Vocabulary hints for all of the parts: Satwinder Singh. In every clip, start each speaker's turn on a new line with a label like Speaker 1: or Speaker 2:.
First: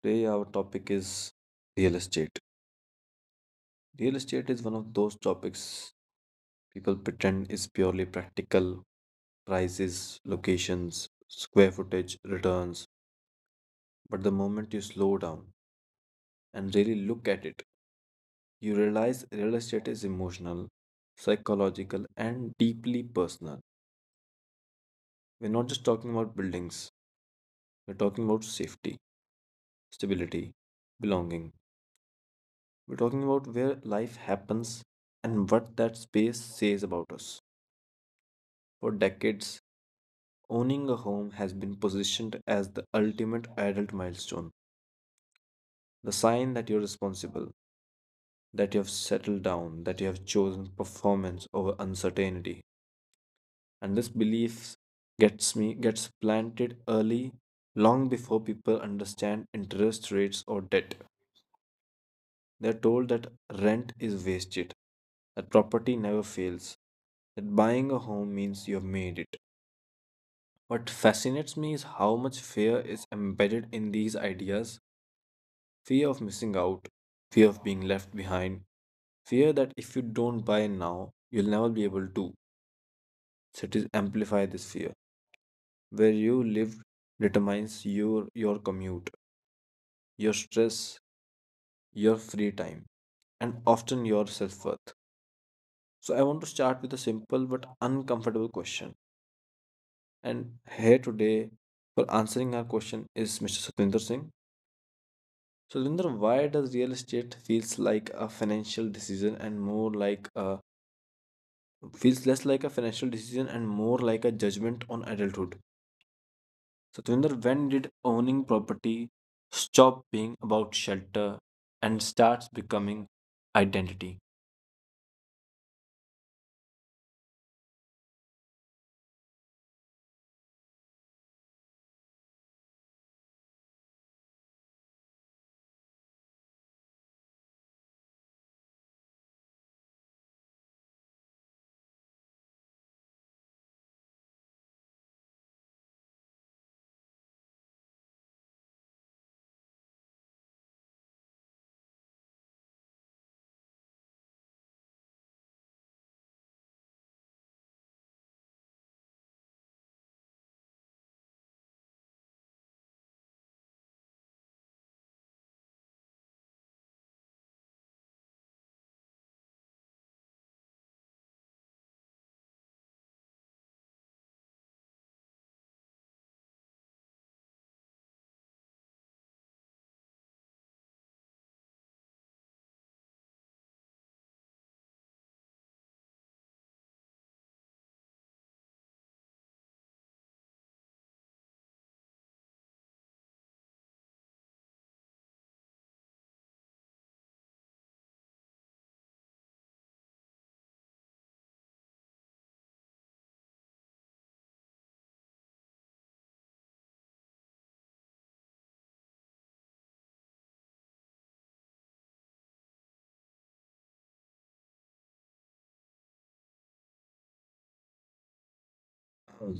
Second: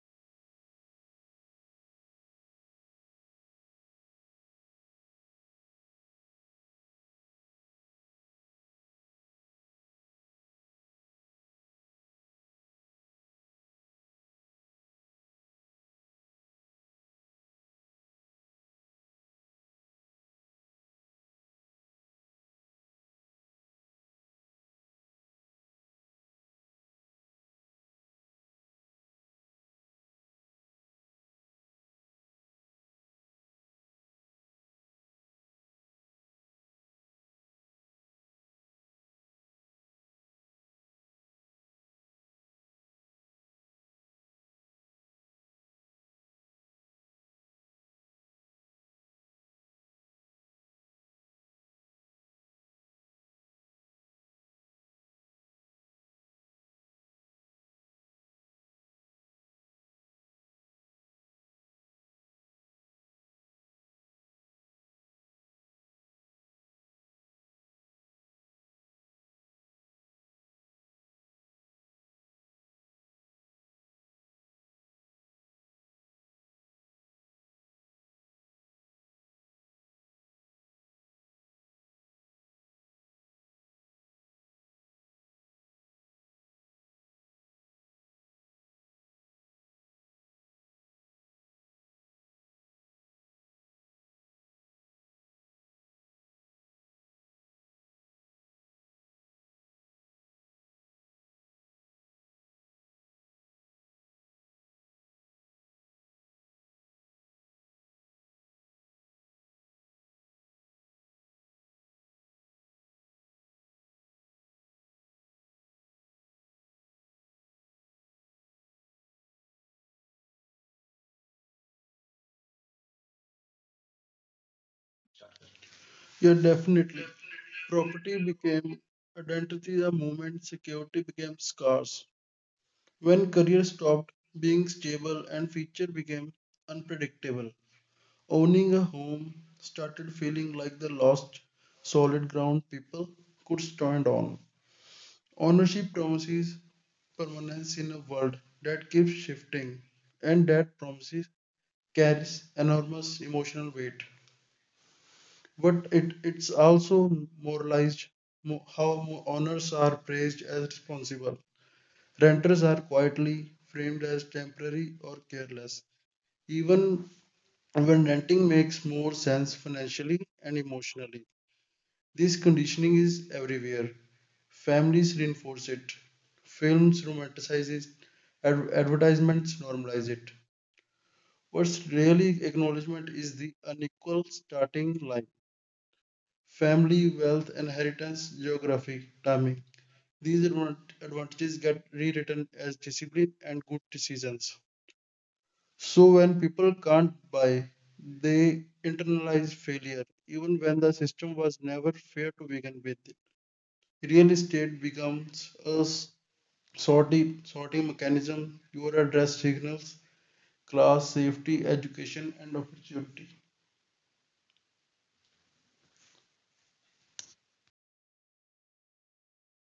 Speaker 1: Today, our topic is real estate. Real estate is one of those topics people pretend is purely practical prices, locations, square footage, returns. But the moment you slow down and really look at it, you realize real estate is emotional, psychological, and deeply personal. We're not just talking about buildings, we're talking about safety, stability, belonging. We're talking about where life happens and what that space says about us. For decades, owning a home has been positioned as the ultimate adult milestone, the sign that you're responsible, that you have settled down, that you have chosen performance over uncertainty. And this belief gets planted early, long before people understand interest rates or debt. They are told that rent is wasted, that property never fails, that buying a home means you have made it. What fascinates me is how much fear is embedded in these ideas. Fear of missing out, fear of being left behind, fear that if you don't buy now, you'll never be able to. Cities amplify this fear. Where you live determines your commute, your stress, your free time, and often your self worth. So I want to start with a simple but uncomfortable question. And here today for answering our question is Mr. Satwinder Singh. Satwinder, why does real estate feels like a financial decision and more like a feels less like a financial decision and more like a judgment on adulthood? Satwinder, when did owning property stop being about shelter and starts becoming identity?
Speaker 2: Yeah, definitely. Property became identity the moment security became scarce. When career stopped being stable and future became unpredictable, owning a home started feeling like the lost solid ground people could stand on. Ownership promises permanence in a world that keeps shifting, and that promises carries enormous emotional weight. But it's also moralized how owners are praised as responsible. Renters are quietly framed as temporary or careless, even when renting makes more sense financially and emotionally. This conditioning is everywhere. Families reinforce it. Films romanticize it. Advertisements normalize it. What's really acknowledgement is the unequal starting line. Family, wealth, and inheritance, geography, timing. These advantages get rewritten as discipline and good decisions. So when people can't buy, they internalize failure, even when the system was never fair to begin with. Real estate becomes a sorting mechanism. You address signals, class, safety, education, and opportunity.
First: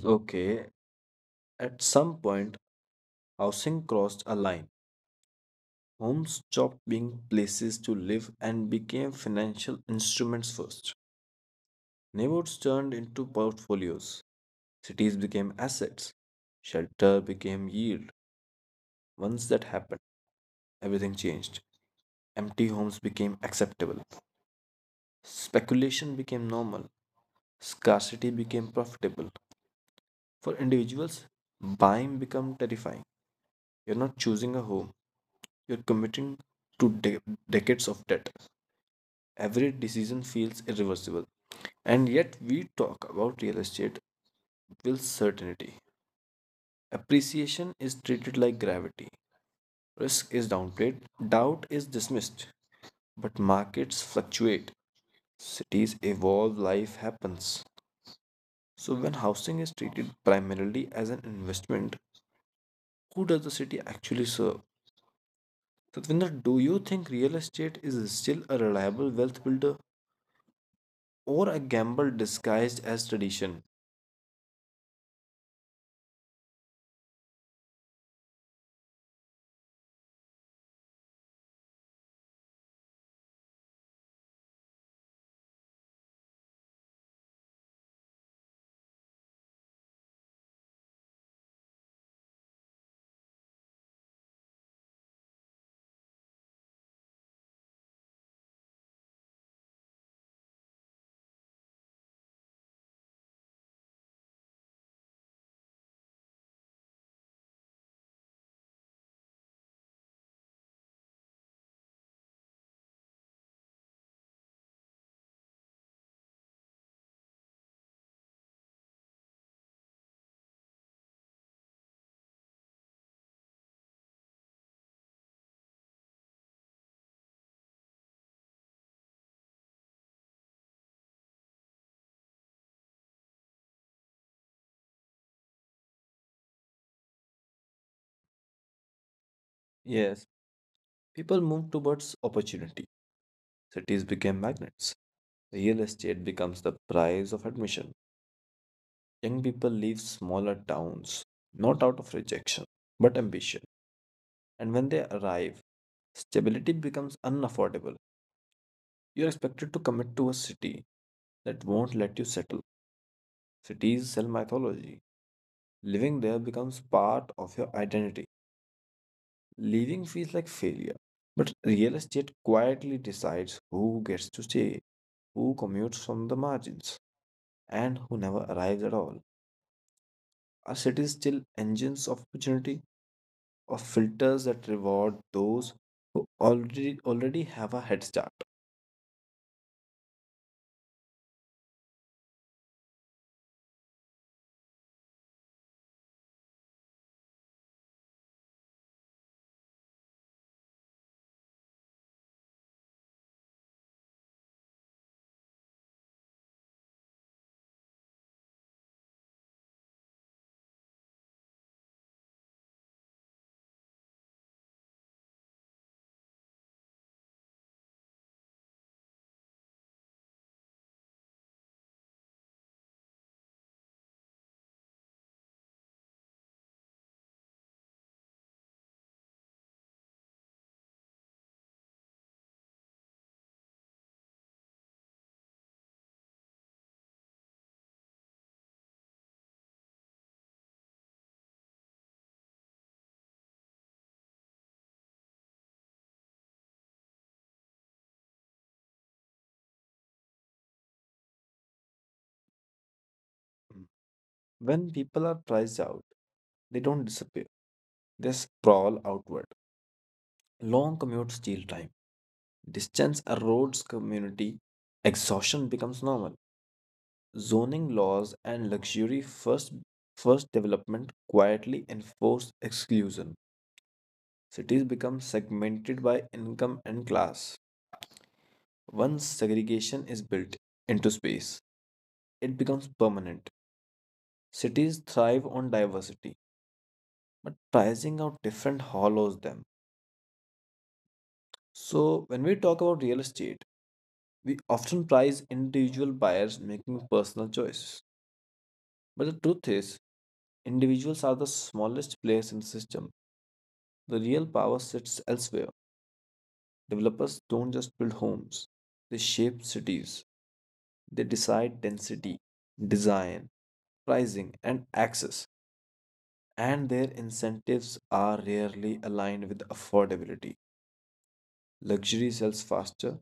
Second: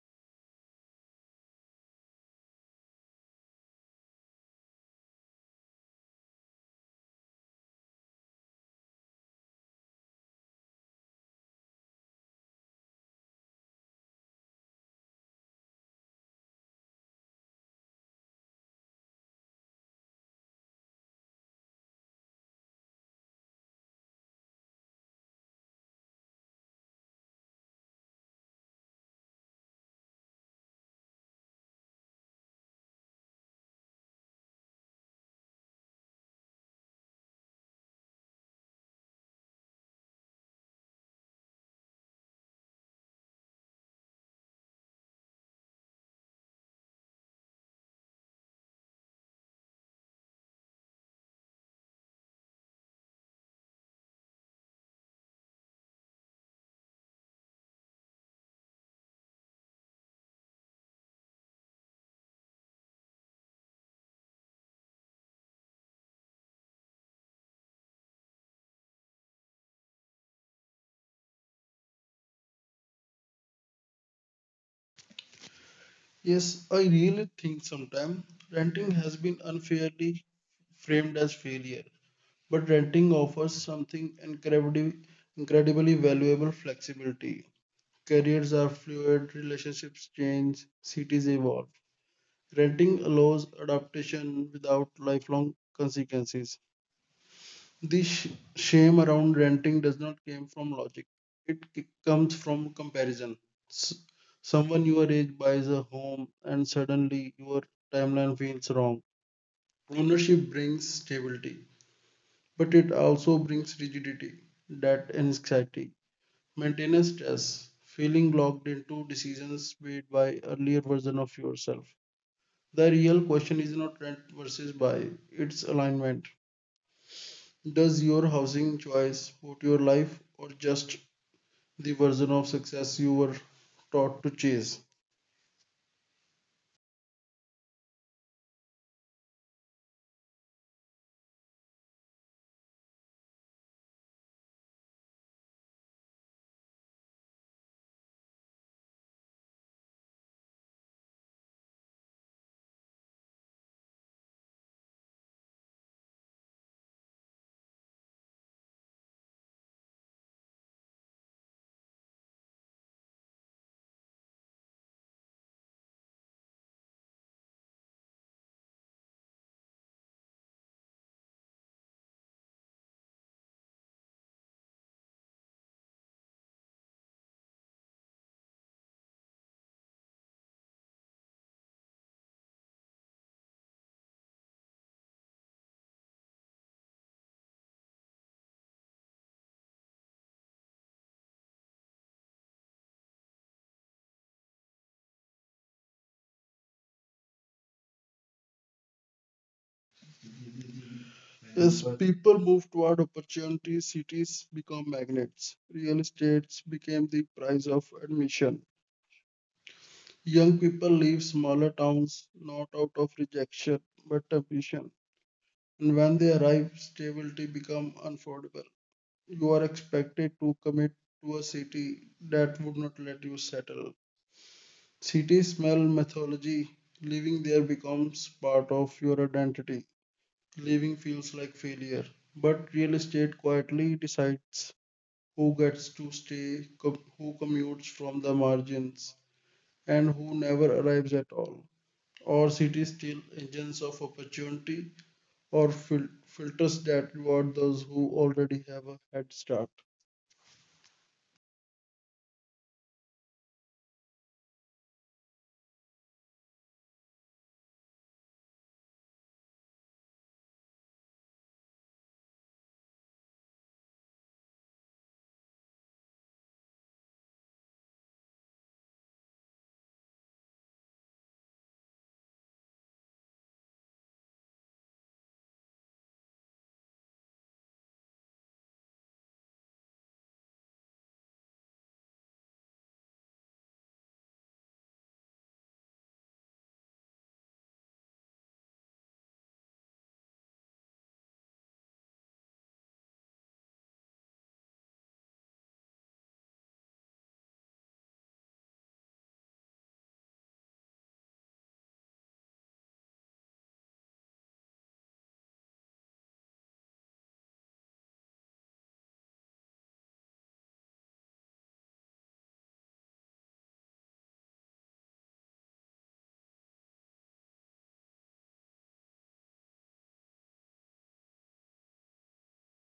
Speaker 1: Okay, at some point housing crossed a line. Homes stopped being places to live and became financial instruments first. Neighborhoods turned into portfolios. Cities became assets. Shelter became yield. Once that happened, everything changed. Empty homes became acceptable. Speculation became normal. Scarcity became profitable. For individuals, buying became terrifying. You're not choosing a home, you're committing to decades of debt. Every decision feels irreversible. And yet, we talk about real estate with certainty. Appreciation is treated like gravity. Risk is downplayed, doubt is dismissed. But markets fluctuate, cities evolve, life happens. So, when housing is treated primarily as an investment, who does the city actually serve? Satvinder, do you think real estate is still a reliable wealth builder or a gamble disguised as tradition?
Speaker 2: Yes, I really think sometimes renting has been unfairly framed as failure, but renting offers something incredibly valuable flexibility. Careers are fluid, relationships change, cities evolve. Renting allows adaptation without lifelong consequences. This sh- shame around renting does not come from logic. It comes from comparison. S- Someone your age buys a home and suddenly your timeline feels wrong. Ownership brings stability, but it also brings rigidity, debt, anxiety. Maintenance stress, feeling locked into decisions made by earlier version of yourself. The real question is not rent versus buy, it's alignment. Does your housing choice support your life or just the version of success you were taught to chase?
Speaker 1: Yes. People move towards opportunity. Cities became magnets. Real estate becomes the price of admission. Young people leave smaller towns, not out of rejection, but ambition. And when they arrive, stability becomes unaffordable. You're expected to commit to a city that won't let you settle. Cities sell mythology. Living there becomes part of your identity. Leaving feels like failure. But real estate quietly decides who gets to stay, who commutes from the margins, and who never arrives at all. Are cities still engines of opportunity or filters that reward those who already have a head start?
Speaker 2: As people move toward opportunity, cities become magnets. Real estates became the price of admission. Young people leave smaller towns not out of rejection but ambition. And when they arrive, stability becomes unaffordable. You are expected to commit to a city that would not let you settle. City smell mythology. Living there becomes part of your identity. Living feels like failure. But real estate quietly decides who gets to stay, who commutes from the margins, and who never arrives at all. Or cities still engines of opportunity or filters that reward those who already have a head start.
Speaker 1: When people are priced out, they don't disappear. They sprawl outward. Long commutes steal time. Distance erodes community. Exhaustion becomes normal. Zoning laws and luxury first development quietly enforce exclusion. Cities become segmented by income and class. Once segregation is built into space, it becomes permanent. Cities thrive on diversity, but pricing out different hollows them. So, when we talk about real estate, we often prize individual buyers making personal choices. But the truth is, individuals are the smallest players in the system. The real power sits elsewhere. Developers don't just build homes, they shape cities. They decide density, design, pricing, and access, and their incentives are rarely aligned with affordability. Luxury sells faster,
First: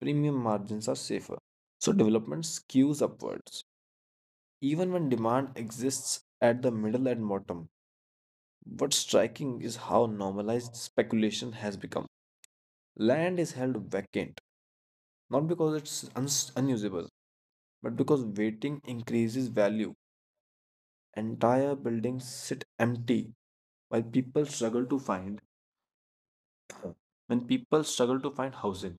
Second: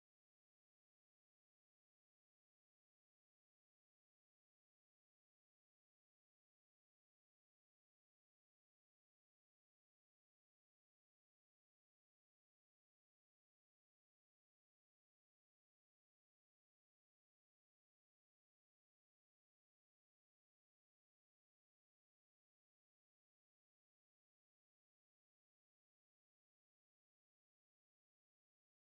Speaker 1: premium margins are safer. So development skews upwards, even when demand exists at the middle and bottom. What's striking is how normalized speculation has become. Land is held vacant, not because it's unusable, but because waiting increases value. Entire buildings sit empty while people struggle to find When people struggle to find housing,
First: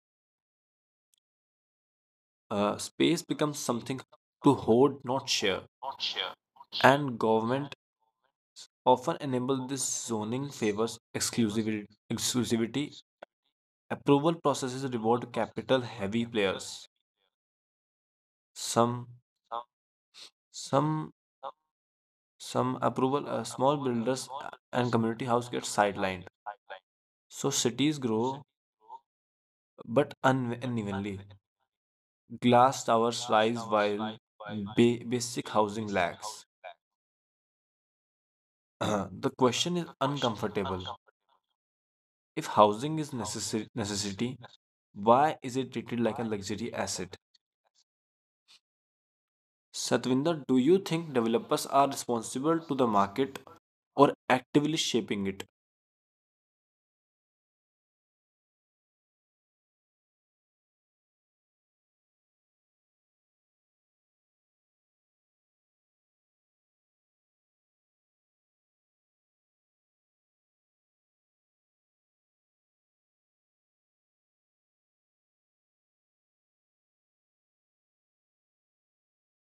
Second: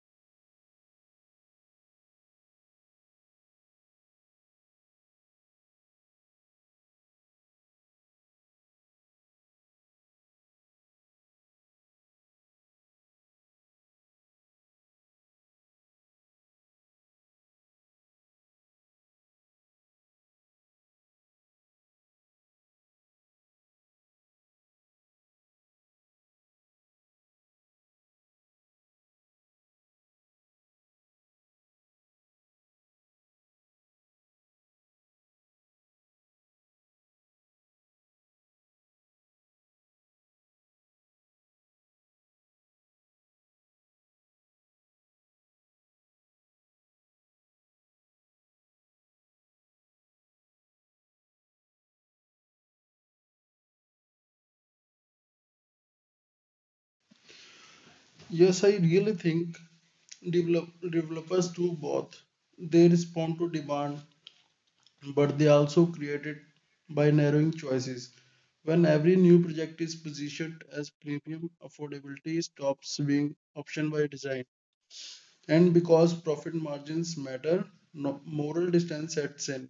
Speaker 1: space becomes something to hoard, not share. And government often enable this zoning favors exclusivity. Approval processes reward capital heavy players. Some some some approval small builders and community house get sidelined, so cities grow but unevenly, glass towers rise while basic housing lags. The question is uncomfortable. If housing is necessary necessity, why is it treated like a luxury asset? Satvinder, do you think developers are responsible to the market or actively shaping it?
Speaker 2: Yes, I really think developers do both. They respond to demand but they also created by narrowing choices. When every new project is positioned as premium, affordability stops being option by design. And because profit margins matter, no, moral distance sets in.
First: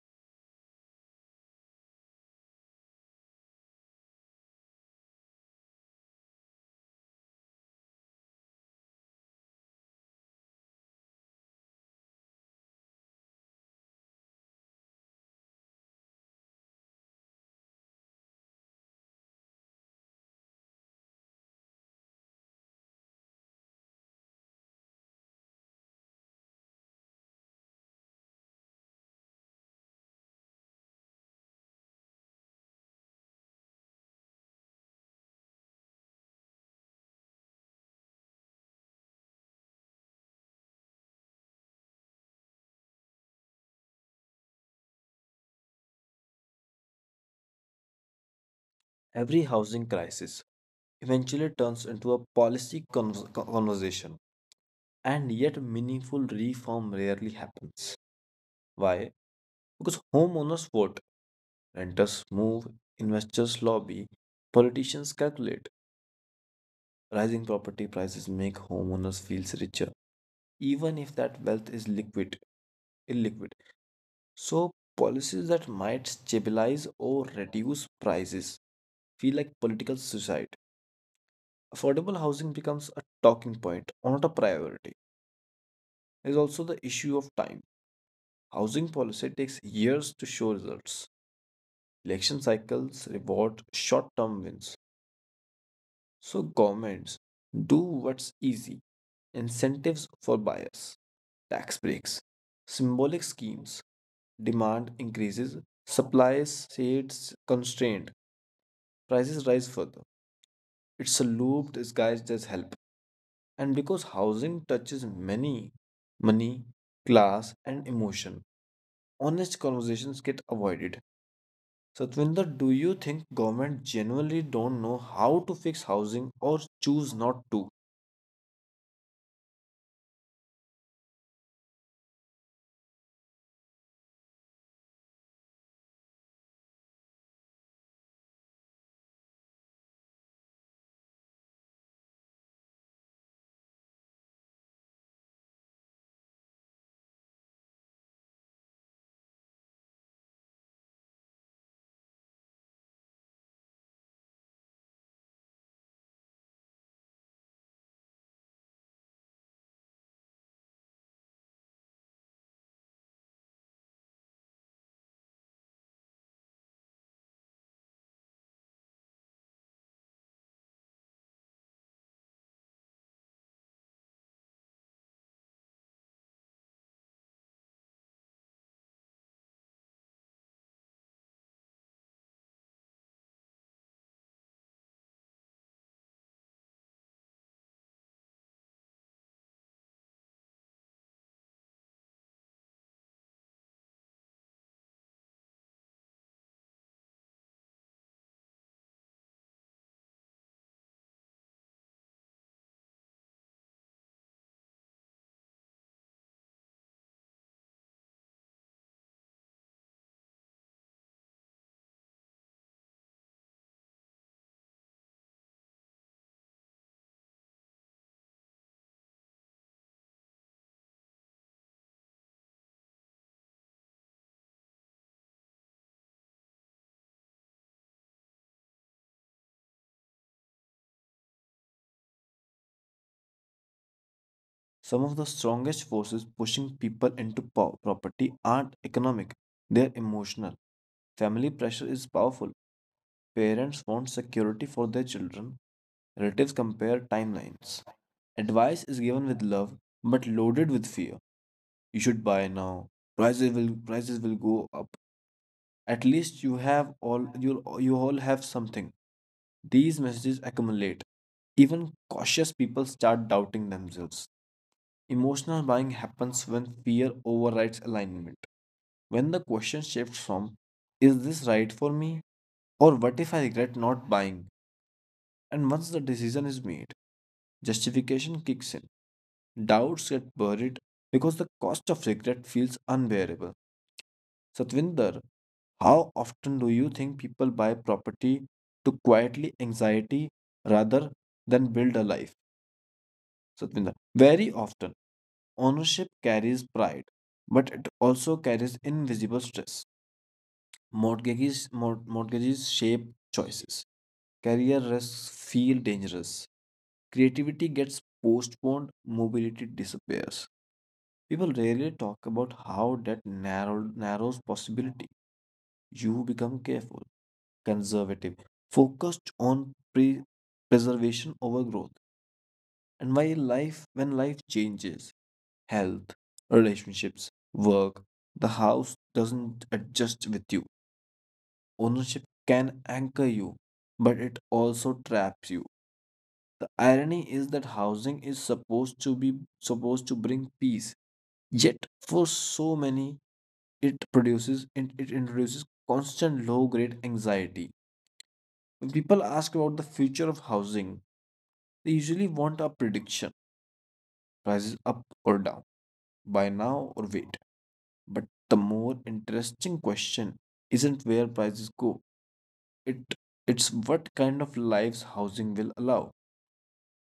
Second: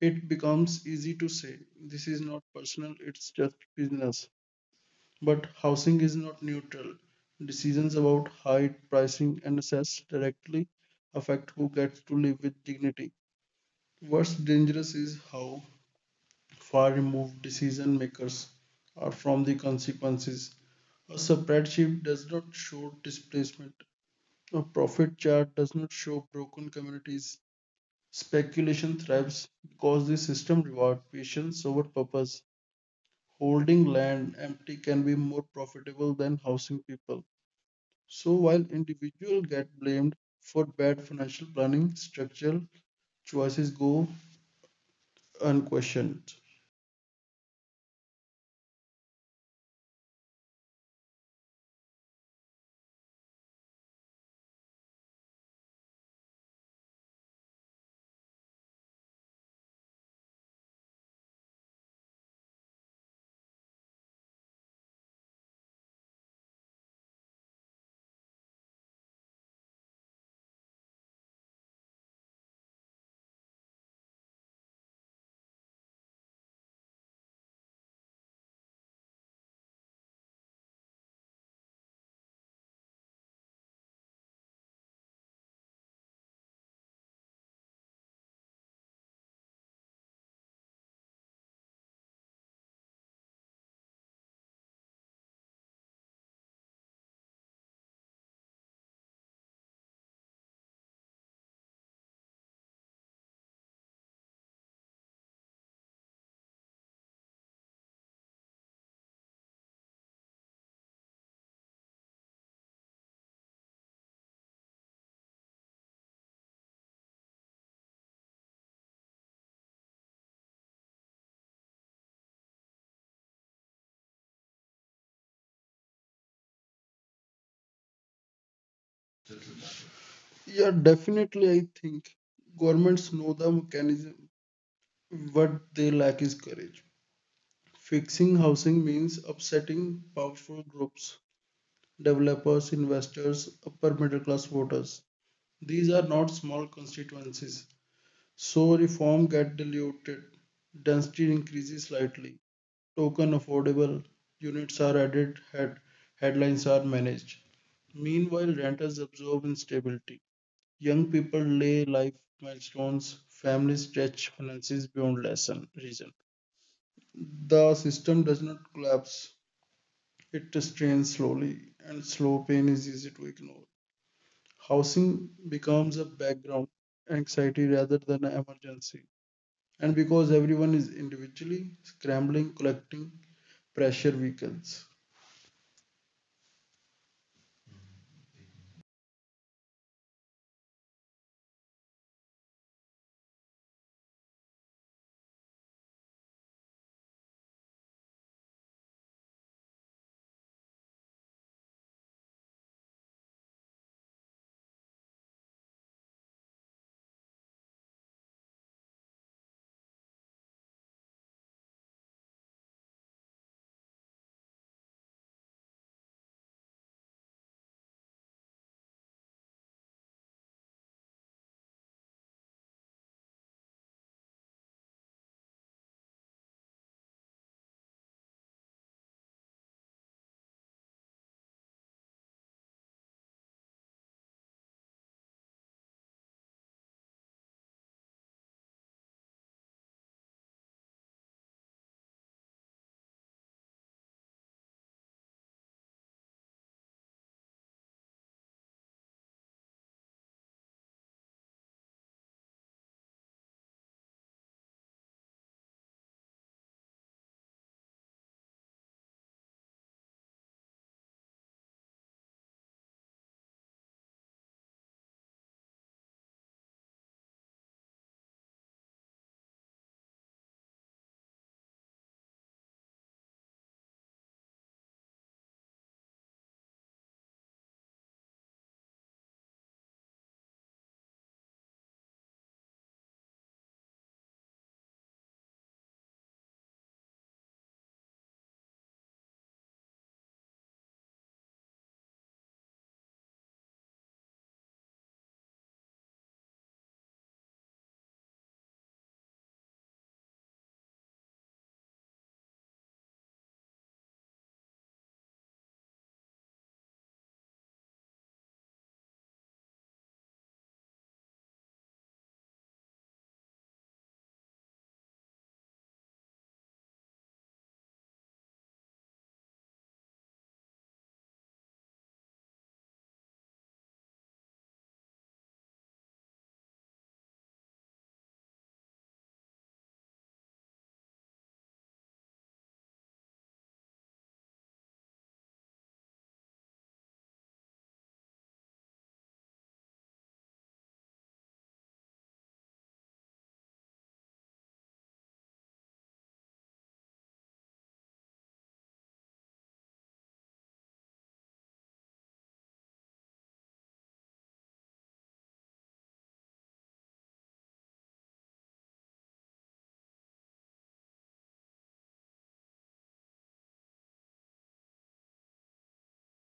Speaker 2: It becomes easy to say, this is not personal, it's just business. But housing is not neutral. Decisions about height, pricing, and access directly affect who gets to live with dignity. What's dangerous is how far removed decision makers are from the consequences. A spreadsheet does not show displacement. A profit chart does not show broken communities. Speculation thrives because the system rewards patience over purpose. Holding land empty can be more profitable than housing people. So while individuals get blamed for bad financial planning, structural choices go unquestioned.
Speaker 1: Every housing crisis eventually turns into a policy conversation, and yet meaningful reform rarely happens. Why? Because homeowners vote, renters move, investors lobby, politicians calculate. Rising property prices make homeowners feel richer, even if that wealth is illiquid. So, policies that might stabilize or reduce prices feel like political suicide. Affordable housing becomes a talking point, not a priority. There's also the issue of time. Housing policy takes years to show results. Election cycles reward short term wins. So, governments do what's easy: incentives for buyers, tax breaks, symbolic schemes, demand increases, supply stays constrained, prices rise further. It's a loop disguised as help. And because housing touches many: money, class, and emotion, honest conversations get avoided. Satwinder, do you think government genuinely don't know how to fix housing or choose not to?
Speaker 2: Yeah, definitely. I think governments know the mechanism. What they lack is courage. Fixing housing means upsetting powerful groups, developers, investors, upper middle class voters. These are not small constituencies. So reform get diluted. Density increases slightly. Token affordable units are added, headlines are managed. Meanwhile, renters absorb instability. Young people lay life milestones, families stretch finances beyond lesson reason. The system does not collapse, it strains slowly, and slow pain is easy to ignore. Housing becomes a background anxiety rather than an emergency. And because everyone is individually scrambling, collecting pressure weakens.
Speaker 1: Some of the strongest forces pushing people into property aren't economic, they're emotional. Family pressure is powerful. Parents want security for their children. Relatives compare timelines. Advice is given with love but loaded with fear. You should buy now. Prices will go up. At least you all have something. These messages accumulate. Even cautious people start doubting themselves. Emotional buying happens when fear overrides alignment. When the question shifts from, is this right for me? Or what if I regret not buying? And once the decision is made, justification kicks in. Doubts get buried because the cost of regret feels unbearable. Satvinder, how often do you think people buy property to quietly anxiety rather than build a life? Satvinder, very often. Ownership carries pride, but it also carries invisible stress. Mortgages shape choices. Career risks feel dangerous. Creativity gets postponed, mobility disappears. People rarely talk about how that narrows possibility. You become careful, conservative, focused on preservation over growth. And why life when life changes, health, relationships, work. The house doesn't adjust with you. Ownership can anchor you, but it also traps you. The irony is that housing is supposed to bring peace, yet for so many it produces and it introduces constant low-grade anxiety. When people ask about the future of housing, they usually want a prediction, prices up or down, buy now or wait. But the more interesting question isn't where prices go. It it's what kind of lives housing will allow.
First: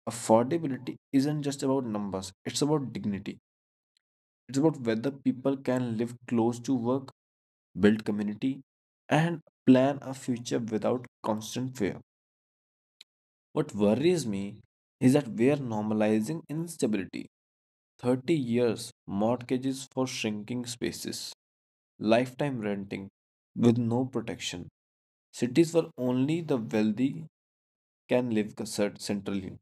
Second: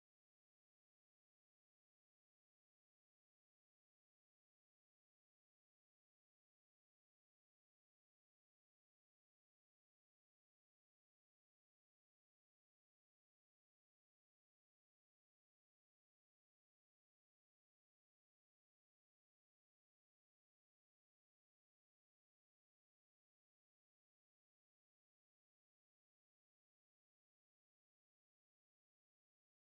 Speaker 1: Affordability isn't just about numbers, it's about dignity. It's about whether people can live close to work, build community, and plan a future without constant fear. What worries me is that we are normalizing instability. 30 years mortgages for shrinking spaces, lifetime renting with no protection. Cities where only the wealthy can live centrally.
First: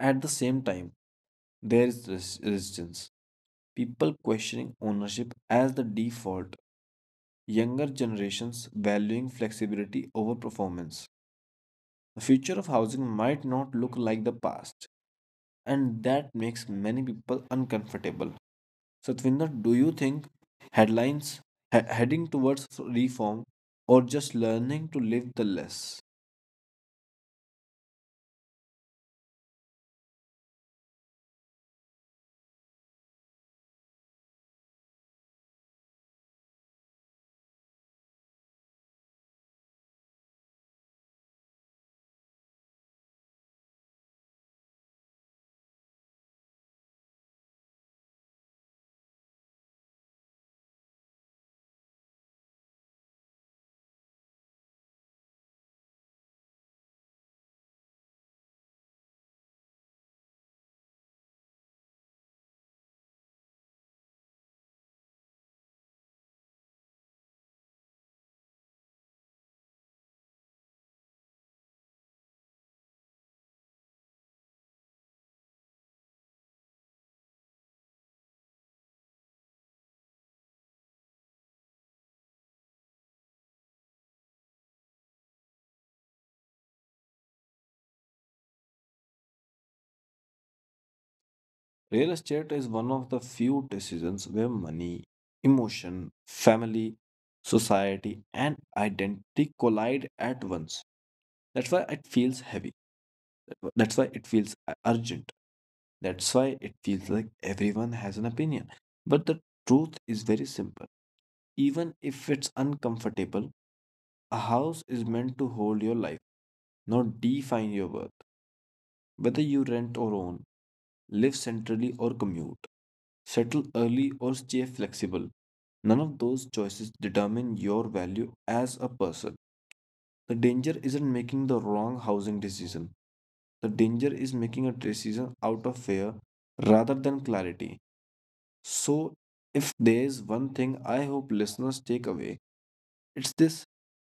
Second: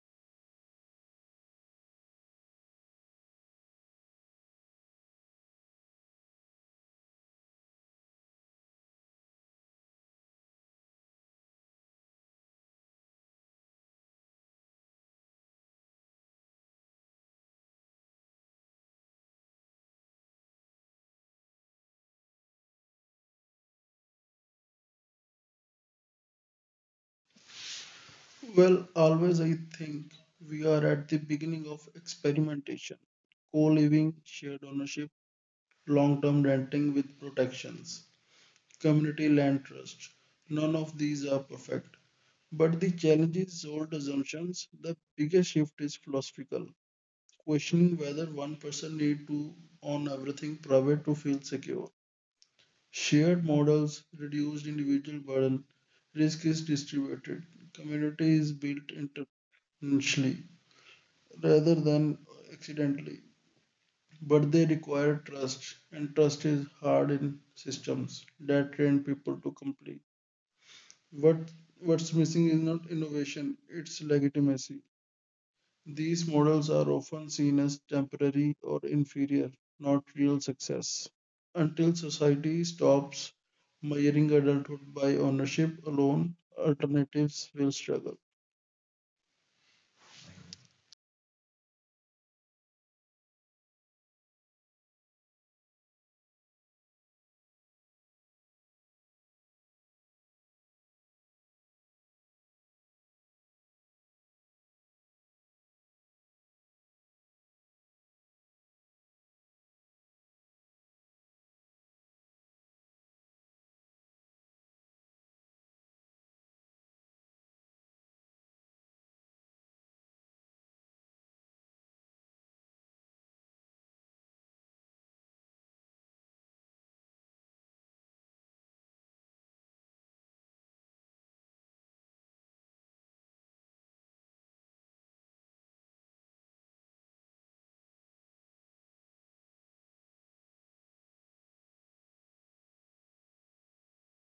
Speaker 1: At the same time, there is resistance. People questioning ownership as the default, younger generations valuing flexibility over performance. The future of housing might not look like the past, and that makes many people uncomfortable. Satvinder, do you think headlines heading towards reform or just learning to live the less?
Speaker 2: Well, always I think we are at the beginning of experimentation, co living, shared ownership, long-term renting with protections, community land trust. None of these are perfect. But the challenge is old assumptions. The biggest shift is philosophical, questioning whether one person need to own everything private to feel secure. Shared models, reduced individual burden, risk is distributed, community is built intentionally rather than accidentally. But they require trust, and trust is hard in systems that train people to complete. What what's missing is not innovation, it's legitimacy. These models are often seen as temporary or inferior, not real success. Until society stops measuring adulthood by ownership alone, alternatives will struggle.
Speaker 1: Real estate is one of the few decisions where money, emotion, family, society, and identity collide at once. That's why it feels heavy. That's why it feels urgent. That's why it feels like everyone has an opinion. But the truth is very simple. Even if it's uncomfortable, a house is meant to hold your life, not define your worth. Whether you rent or own, live centrally or commute, settle early or stay flexible, none of those choices determine your value as a person. The danger isn't making the wrong housing decision. The danger is making a decision out of fear rather than clarity. So, if there's one thing I hope listeners take away, it's this:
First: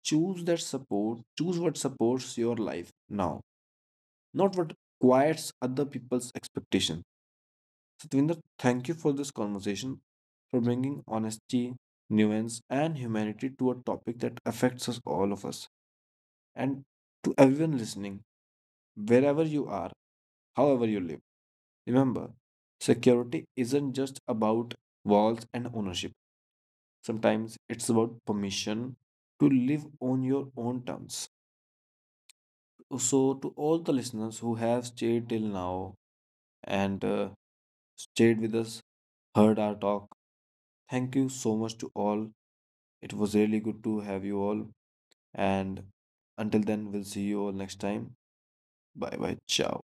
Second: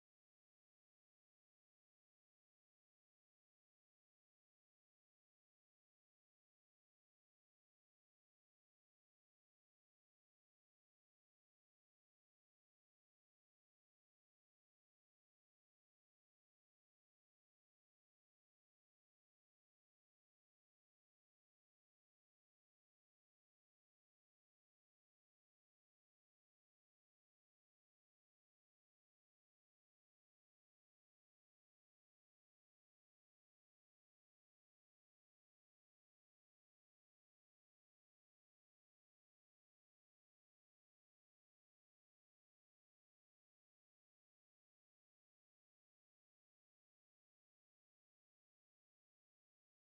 Speaker 1: choose what supports your life now, not what quiets other people's expectation. Satvinder, thank you for this conversation, for bringing honesty, nuance, and humanity to a topic that affects us all of us. And to everyone listening, wherever you are, however you live, remember security isn't just about walls and ownership. Sometimes it's about permission to live on your own terms. So, to all the listeners who have stayed till now and stayed with us, heard our talk, thank you so much to all. It was really good to have you all. And until then, we'll see you all next time. Bye bye. Ciao.